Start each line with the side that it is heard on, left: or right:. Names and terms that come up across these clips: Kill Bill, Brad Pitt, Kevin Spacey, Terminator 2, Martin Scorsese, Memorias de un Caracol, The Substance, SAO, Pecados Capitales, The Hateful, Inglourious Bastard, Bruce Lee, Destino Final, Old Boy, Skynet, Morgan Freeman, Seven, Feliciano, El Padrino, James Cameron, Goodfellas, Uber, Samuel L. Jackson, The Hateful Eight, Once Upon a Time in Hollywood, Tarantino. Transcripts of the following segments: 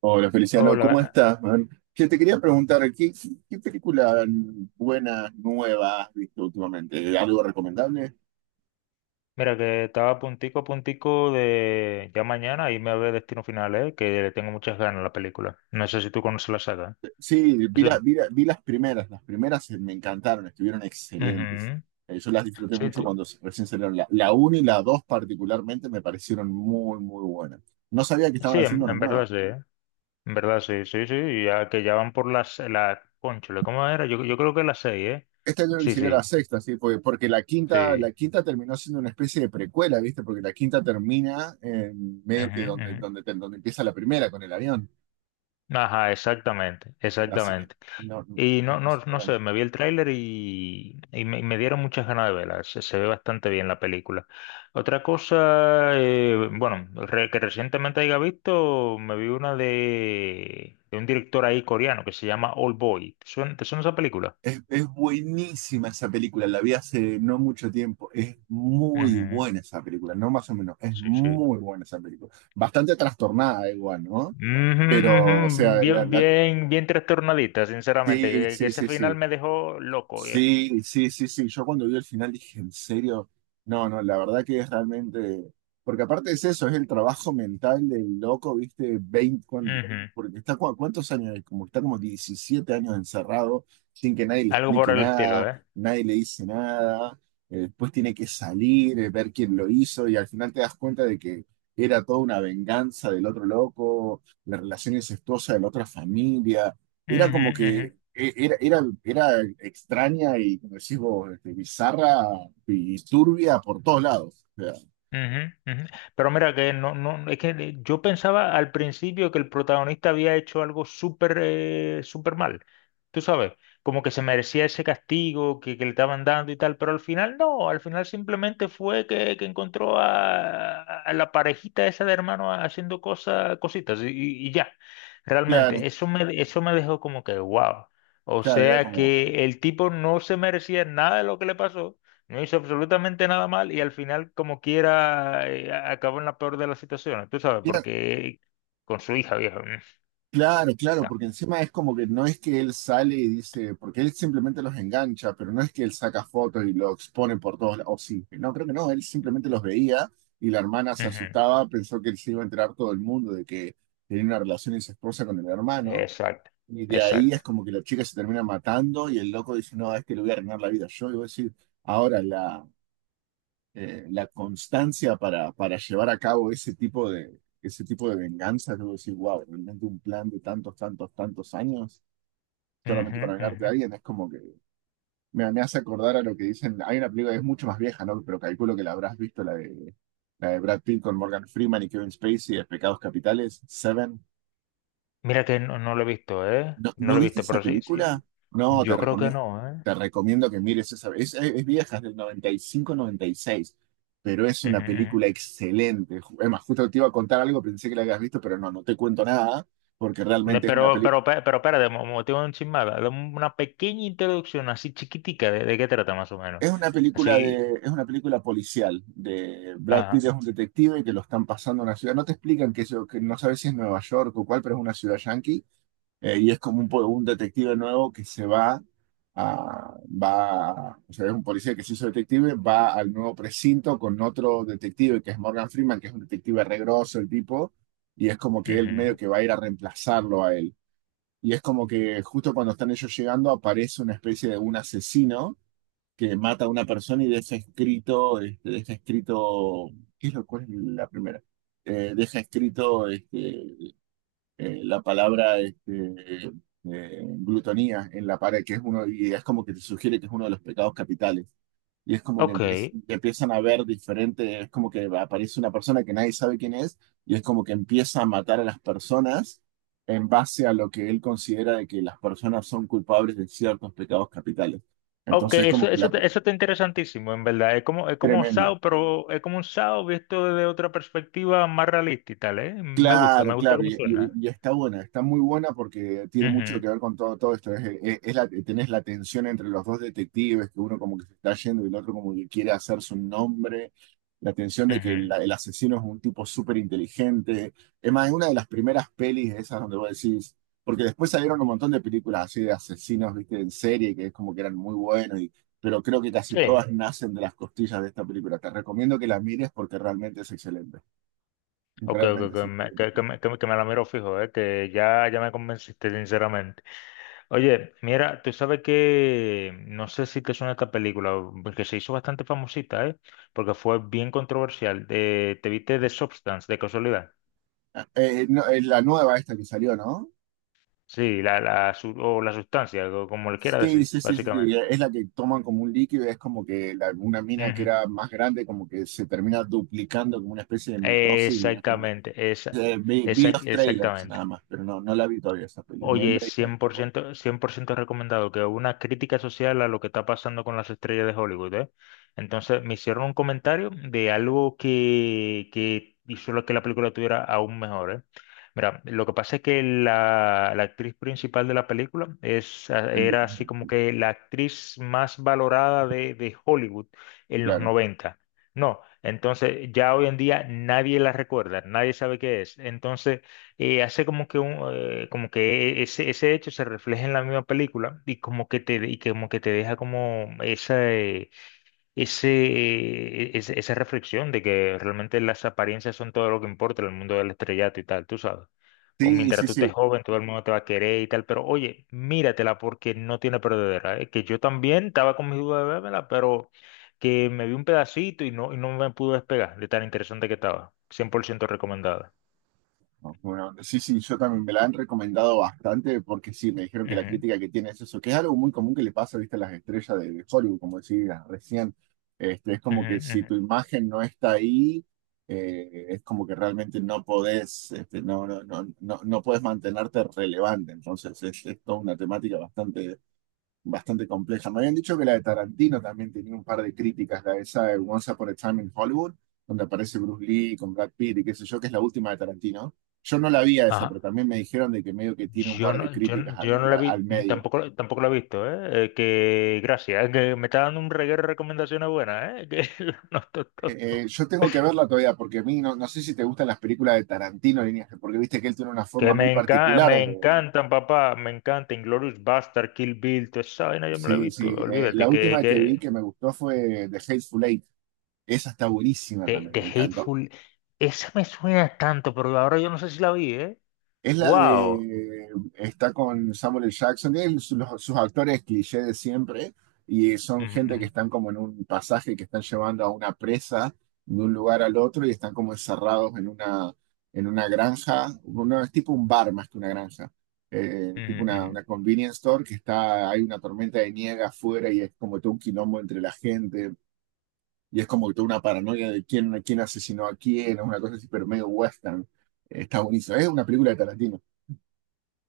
right: Hola Feliciano,
left: Hola,
right: ¿cómo estás, man? Que te quería preguntar, ¿qué película buena, nueva has visto últimamente? ¿Algo recomendable?
left: mira que estaba puntico a puntico de ya mañana irme a ver Destino Final, ¿eh? Que le tengo muchas ganas a la película. No sé si tú conoces la saga.
right: Sí, vi,
left: Sí.
right: la- vi la- vi las primeras me encantaron, estuvieron excelentes.
left: Ujú.
right: Yo las disfruté
left: Sí,
right: mucho
left: tú-
right: cuando recién salieron. La 1 y la 2 particularmente me parecieron muy, muy buenas. No sabía que estaban
left: sí,
right: haciendo
left: en,
right: una
left: en verdad
right: nueva.
left: sí, ¿eh? En verdad sí, sí, sí, ya que ya van por cónchale, ¿cómo era? Yo creo que las seis, ¿eh?
right: Este año
left: Sí,
right: sería
left: sí,
right: la sexta, sí, porque la quinta, la
left: sí.
right: quinta terminó siendo una especie de precuela, ¿viste? Porque la quinta termina en medio
left: Ujú,
right: que donde,
left: ujú.
right: donde, te donde empieza la primera con el avión.
left: Ajá, exactamente,
right: Así que
left: exactamente.
right: no, no,
left: Y no,
right: no
left: no,
right: se
left: no
right: enteran.
left: sé, me vi el tráiler y me dieron muchas ganas de verla. Se ve bastante bien la película. Otra cosa, bueno, que recientemente haya visto, me vi una de un director ahí coreano que se llama Old Boy. Te suena esa película?
right: Es buenísima esa película, la vi hace no mucho tiempo. Es muy
left: Ujú.
right: buena esa película, no más o menos, es
left: Sí, sí.
right: muy buena esa película. Bastante trastornada igual, ¿no?
left: Ujú,
right: Pero, o
left: ujú.
right: sea,
left: Bien, bien, bien trastornadita, sinceramente.
right: sí,
left: Que
right: sí,
left: ese
right: sí,
left: final
right: sí.
left: me dejó loco, viejo.
right: Sí, sí, sí, sí. Yo cuando vi el final dije, ¿en serio? No, no, la verdad que es realmente. Porque aparte es eso, es el trabajo mental del loco, ¿viste?
left: Ujú.
right: Porque está ¿cuántos años? Como está como 17 años encerrado, sin que nadie le
left: Algo por
right: explique
left: el estilo,
right: nada,
left: ¿eh?
right: nadie le dice nada. Después tiene que salir, ver quién lo hizo, y al final te das cuenta de que era toda una venganza del otro loco, la relación incestuosa de la otra familia.
left: Ujú, ujú.
right: Era extraña y, como decís vos, bizarra y turbia por todos lados. O sea,
left: Ujú, ujú. Pero mira que no, no, yo pensaba al principio que el protagonista había hecho algo súper súper mal, tú sabes, como que se merecía ese castigo que le estaban dando y tal, pero al final no, al final simplemente fue que encontró a la parejita esa de hermano haciendo cosas, cositas y ya,
right: claro,
left: realmente, eso me dejó como que wow, o
right: claro,
left: sea que el tipo no se merecía nada de lo que le pasó, no hizo absolutamente nada mal y al final, como quiera, acabó en la peor de las situaciones, tú sabes,
right: era-
left: porque con su hija, viejo.
right: claro, claro,
left: Ta-
right: porque encima es como que no es que él sale y dice, porque él simplemente los engancha, pero no es que él saca fotos y lo expone por todos lados. O sí, no, creo que no, él simplemente los veía y la hermana se
left: ujú,
right: asustaba, pensó que él se iba a enterar todo el mundo de que tenía una relación incestuosa con el hermano.
left: Exacto,
right: Y de ahí es
left: exacto.
right: como que la chica se termina matando y el loco dice, no, a este le voy a arruinar la vida yo. Y voy a decir, ahora la constancia para llevar a cabo ese tipo de venganza, yo voy a decir, wow, realmente un plan de tantos, tantos, tantos años solamente
left: Ujú,
right: para vengarte a
left: ujú.
right: alguien, es como que me hace acordar a lo que dicen, hay una película que es mucho más vieja, ¿no? Pero calculo que la habrás visto, la de Brad Pitt con Morgan Freeman y Kevin Spacey de Pecados Capitales, Seven.
left: Mira que no, no lo he visto, ¿eh?
right: ¿No,
left: No
right: no
left: lo he
right: viste
left: visto,
right: esa
left: pero sí, sí.
right: película? No, te
left: Yo creo que
right: recomiendo,
left: no, ¿eh?
right: te recomiendo que mires esa. Es vieja, es del noventa y cinco noventa y seis, pero es una
left: Ujú, ujú.
right: película excelente. Es más, justo te iba a contar algo, pensé que la habías visto, pero no, no te cuento nada, porque
left: Ne-
right: realmente es una
left: Pero,
right: película.
left: pero, pe- pero, espérate, tengo un chismada. Dame una pequeña introducción así chiquitica de qué trata más o menos. Así,
right: Es una película policial de Brad Pitt
left: ajá.
right: es un detective que lo están pasando a una ciudad. No te explican que no sabes si es Nueva York o cuál, pero es una ciudad yankee. Y es como un detective nuevo que se va, o sea, es un policía que se hizo detective, va al nuevo precinto con otro detective que es Morgan Freeman, que es un detective re grosso el tipo, y es como que él medio
left: Ujú.
right: que va a ir a reemplazarlo a él. Y es como que justo cuando están ellos llegando aparece una especie de un asesino que mata a una persona y deja escrito, deja escrito, ¿qué es lo cual es la primera? Deja escrito, la palabra, glutonía en la pared, que es uno, y es como que te sugiere que es uno de los pecados capitales. Y es como que
left: Ok.
right: empiezan a ver diferente, es como que aparece una persona que nadie sabe quién es, y es como que empieza a matar a las personas en base a lo que él considera de que las personas son culpables de ciertos pecados capitales.
left: Ok,
right: Entonces, es como
left: eso,
right: que la
left: eso está interesantísimo, en verdad. Es como un
right: tremenda.
left: SAO, pero es como un SAO visto desde otra perspectiva más realista y tal, ¿eh?
right: Claro,
left: Me gusta
right: claro,
left: cómo
right: y, y-
left: suena.
right: y está buena, está muy buena porque tiene mucho
left: Ujú,
right: que ver con todo, todo esto. Tenés la tensión entre los dos detectives, que uno como que se está yendo y el otro como que quiere hacer su nombre, la tensión de que
left: ujú.
right: el asesino es un tipo súper inteligente. Es más, es una de las primeras pelis esas donde vos decís, porque después salieron un montón de películas así de asesinos, viste, en serie, que es como que eran muy buenos, pero creo que casi
left: Sí.
right: todas nacen de las costillas de esta película. Te recomiendo que la mires porque realmente es excelente.
left: Ok, ok,
right: Realmente
left: ok,
right: es excelente.
left: que me la miro fijo, ¿eh? Que ya, ya me convenciste, sinceramente. Oye, mira, tú sabes que, no sé si te suena esta película, porque se hizo bastante famosita, ¿eh? Porque fue bien controversial. ¿Te viste The Substance, de casualidad?
right: No, es la nueva esta que salió, ¿no?
left: Sí, o la sustancia, o como le quiera
right: Sí,
left: decir,
right: sí, sí, sí,
left: básicamente.
right: sí, es la que toman como un líquido, es como que una mina que
left: Ujú.
right: era más grande, como que se termina duplicando como una especie de mitosis, y es como que,
left: Exactamente,
right: vi los trailers
left: exactamente.
right: nada más, pero no, no la vi todavía esa película.
left: Oye, cien cien por ciento recomendado, que una crítica social a lo que está pasando con las estrellas de Hollywood, ¿eh? Entonces me hicieron un comentario de algo que hizo lo que la película tuviera aún mejor, ¿eh? Mira, lo que pasa es que la actriz principal de la película es, ah, era así como que la actriz más valorada de Hollywood en los
right: Claro.
left: 90. No, entonces ya hoy en día nadie la recuerda, nadie sabe qué es. Entonces hace como que un, ese, ese hecho se refleja en la misma película y como que te, y que como que te deja como ese, esa reflexión de que realmente las apariencias son todo lo que importa en el mundo del estrellato y tal, tú sabes. O
right: Sí,
left: mientras
right: sí,
left: tú
right: sí.
left: estés joven, todo el mundo te va a querer y tal, pero oye, míratela porque no tiene perdedera, ¿eh? Que yo también estaba con mis dudas de vérmela, pero que me vi un pedacito y no me pude despegar de tan interesante que estaba. 100% recomendada.
right: Bueno, sí, sí, yo también me la han recomendado bastante porque sí, me dijeron que la
left: Ujú,
right: crítica que tiene es eso, que es algo muy común que le pasa, viste, a las estrellas de Hollywood, como decías recién. Es como
left: ujú,
right: que si tu
left: ujú.
right: imagen no está ahí, es como que realmente no podés, no podés mantenerte relevante. Entonces, es toda una temática bastante compleja. Me habían dicho que la de Tarantino también tenía un par de críticas, la de esa de Once Upon a Time in Hollywood, donde aparece Bruce Lee con Brad Pitt y qué sé yo, que es la última de Tarantino. Yo no la vi a esa, pero
left: Ajá.
right: también me dijeron de que medio que tiene un
left: Yo
right: par de
left: no,
right: críticas al,
left: yo no la
right: a- al
left: vi, mm,
right: medio.
left: tampoco, tampoco la he visto, ¿eh? Que gracias, ¿eh? Que me está dando un reguero de recomendaciones buenas, ¿eh? Que lo noto todo.
right: Yo tengo que verla todavía, porque a mí no sé si te gustan las películas de Tarantino, líneas, porque viste que él tiene una forma
left: Que
right: muy
left: me encanta,
right: particular.
left: me
right: de-
left: encantan, papá, me encanta Inglourious Bastard, Kill Bill, toda esa vaina yo me la he
right: Sí,
left: visto,
right: sí. La
left: olvídate, que,
right: última que vi
left: que
right: que me gustó fue The Hateful Eight. Esa está buenísima también,
left: The
right: me encantó.
left: Hateful, esa me suena tanto, pero ahora yo no sé si la vi, ¿eh?
right: Es la
left: Wow.
right: de, Está con Samuel L. Jackson, tiene sus actores cliché de siempre, y son gente que están como en un pasaje que están llevando a una presa de un lugar al otro y están como encerrados en una, granja, no, es tipo un bar más que una granja, tipo una convenience store, hay una tormenta de nieve afuera y es como todo un quilombo entre la gente, y es como toda una paranoia de quién asesinó a quién, es una cosa así, pero medio western. Está buenísimo, es una película de Tarantino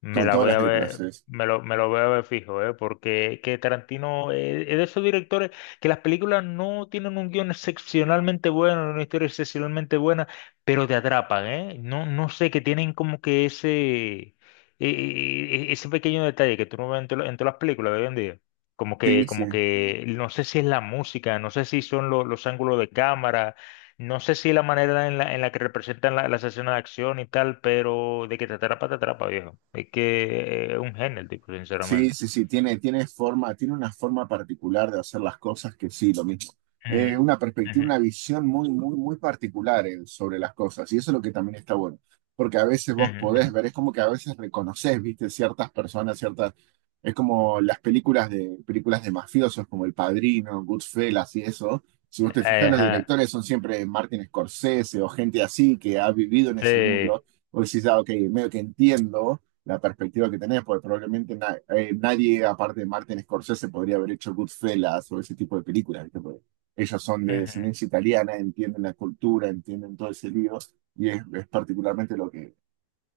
left: Me
right: con
left: la
right: todas
left: voy
right: las
left: a
right: letras
left: ver,
right: es.
left: me lo voy a ver fijo, ¿eh? Porque que Tarantino es de esos directores que las películas no tienen un guión excepcionalmente bueno, una historia excepcionalmente buena, pero te atrapan, ¿eh? No, no sé, que tienen como que ese, e- e- e- ese pequeño detalle que tú no ves en, en todas las películas de hoy en día. Como
right: Sí,
left: que,
right: sí.
left: como que, no sé si es la música, no sé si son los ángulos de cámara, no sé si la manera en la que representan la escenas de acción y tal, pero de que te atrapa, viejo. Es que es un genio el tipo,
right: Sí,
left: sinceramente.
right: sí, sí, tiene una forma particular de hacer las cosas que sí, lo mismo.
left: Ujú,
right: Una perspectiva,
left: ujú,
right: una visión muy, muy, muy particular, sobre las cosas. Y eso es lo que también está bueno. Porque a veces vos
left: ujú,
right: podés
left: ujú.
right: ver, es como que a veces reconoces, viste, ciertas personas, ciertas. Es como las películas de mafiosos, como El Padrino, Goodfellas y eso. Si vos te fijas, los
left: Ajá,
right: directores son siempre Martin Scorsese o gente así que ha vivido en ese
left: sí,
right: mundo. Vos decís, ah, ok, medio que entiendo la perspectiva que tenés, porque probablemente nadie, aparte de Martin Scorsese, podría haber hecho Goodfellas o ese tipo de películas, ¿viste? Porque ellos son de
left: ujú.
right: descendencia italiana, entienden la cultura, entienden todo ese lío, y es particularmente lo que,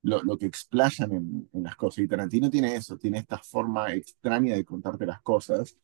right: lo, lo que explayan en las cosas. Y Tarantino tiene eso, tiene esta forma extraña de contarte las cosas.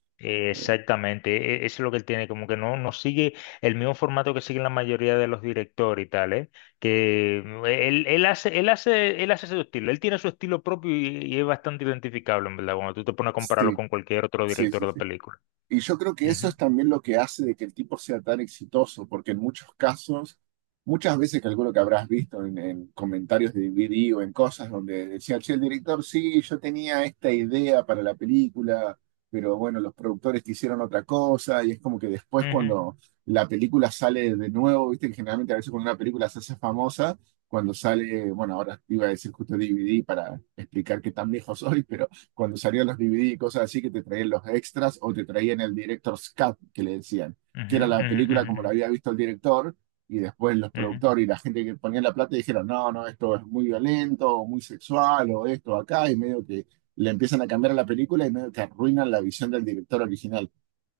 right: Eh,
left: Exactamente, eso es lo que él tiene, como que no, no sigue el mismo formato que siguen la mayoría de los directores y tal, ¿eh? Que mm, él hace su estilo, él tiene su estilo propio y es bastante identificable, en verdad, cuando tú te pones a compararlo
right: sí,
left: con cualquier otro
right: sí, sí,
left: director de
right: sí.
left: película.
right: Y yo creo que eso
left: Ujú.
right: es también lo que hace de que el tipo sea tan exitoso, porque en muchos casos, muchas veces calculo que habrás visto en comentarios de DVD o en cosas donde decía, che, el director, sí, yo tenía esta idea para la película, pero bueno, los productores quisieron otra cosa, y es como que después
left: Ujú.
right: cuando la película sale de nuevo, viste que generalmente a veces cuando una película se hace famosa, cuando sale, bueno, ahora iba a decir justo DVD para explicar qué tan viejo soy, pero cuando salían los DVD y cosas así, que te traían los extras o te traían el director's cut, que le decían, que
left: Ujú,
right: era la
left: ujú,
right: película como la
left: ujú,
right: había visto el director, y después los
left: ujú,
right: productores y la gente que ponía la plata dijeron, no, no, esto es muy violento, o muy sexual, o esto acá, y medio que le empiezan a cambiar a la película y medio que arruinan la visión del director original.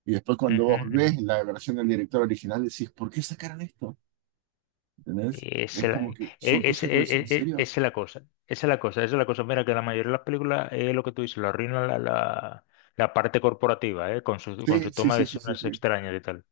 right: Y después cuando
left: ujú,
right: vos
left: ujú.
right: ves la versión del director original decís, ¿por qué sacaron esto? ¿Entendés? Es
left: Esa es la,
right: como
left: e-
right: que son
left: e, ese-
right: cosas que vos
left: e-
right: decís, ¿en
left: e- e-
right: serio?
left: esa es la cosa, esa es la cosa, esa es la cosa. Mira que la mayoría de las películas es lo que tú dices, lo arruinan la parte corporativa, ¿eh? Con
right: Sí,
left: su
right: sí,
left: toma de
right: sí, sí, sí,
left: decisiones
right: sí.
left: extrañas y tal.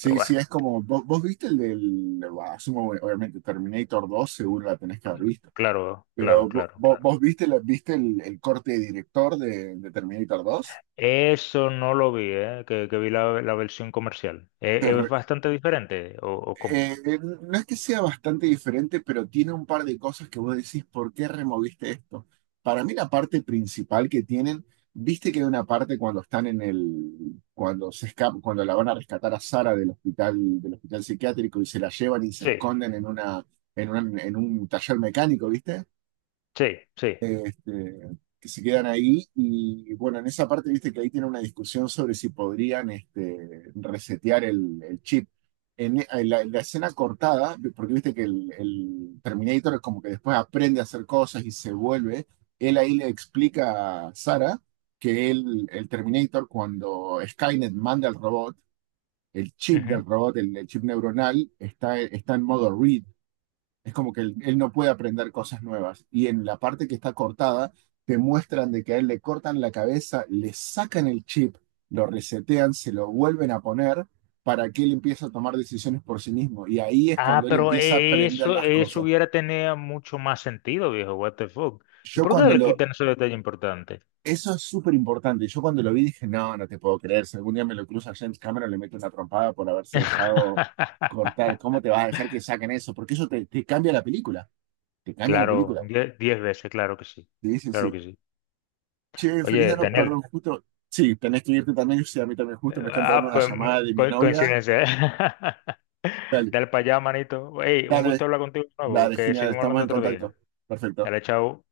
left: Pero bueno,
right: sí, es como, vos viste el del, bah, asumo, obviamente, Terminator 2, seguro la tenés que haber visto,
left: claro, claro,
right: pero vos,
left: claro,
right: vos,
left: claro.
right: vos viste, la- viste el corte de director de Terminator 2?
left: Eso no lo vi, ¿eh? Que vi la versión comercial. ¿E- ¿Es, bastante diferente o cómo?
right: No es que sea bastante diferente, pero tiene un par de cosas que vos decís, ¿por qué removiste esto? Para mí la parte principal que tienen, viste que hay una parte cuando están cuando se escapan, cuando la van a rescatar a Sara del hospital psiquiátrico y se la llevan y se
left: Sí,
right: esconden en un taller mecánico, ¿viste?
left: sí, sí.
right: Que se quedan ahí. Y bueno, en esa parte, viste que ahí tiene una discusión sobre si podrían resetear el chip. En la escena cortada, porque viste que el Terminator es como que después aprende a hacer cosas él ahí le explica a Sarah que él, el Terminator, cuando Skynet manda al robot, el chip del robot, el chip neuronal, está en modo read, es como que él no puede aprender cosas nuevas. Y en la parte que está cortada, te muestran de que a él le cortan la cabeza, le sacan el chip, lo resetean, se lo vuelven a poner para que él empiece a tomar decisiones por sí mismo. Y ahí es
left: Ah,
right: cuando él
left: pero
right: empieza a aprender
left: eso,
right: las
left: eso
right: cosas.
left: hubiera tenido mucho más sentido, viejo. What the fuck. ¿Y
right: Yo
left: por qué no
right: cuando
left: le
right: lo...
left: quitan ese detalle importante?
right: Eso es súper importante. Yo cuando lo vi dije, no, no te puedo creer. Si algún día me lo cruza James Cameron, le meto una trompada por haberse dejado cortar. ¿Cómo te vas a dejar que saquen eso? Porque eso te cambia la película. Te cambia la
left: Claro,
right: película.
left: 10 veces, claro que sí.
right: Sí, sí,
left: Claro
right: sí.
left: que sí.
right: Che, feliz día
left: Oye,
right: a
left: Daniel.
right: los justo. Sí, tenés que irte también, sí, a mí también, justo me está entrando
left: Ah,
right: una
left: pues
right: llamada de mi
left: co-
right: novia.
left: coincidencia.
right: Dale,
left: Dale para allá, manito. Ey, un
right: dale,
left: gusto hablar contigo de nuevo,
right: dale,
left: que
right: genial,
left: seguimos
right: estamos
left: hablando
right: en
left: otro
right: contacto.
left: día.
right: Perfecto.
left: Dale, chao.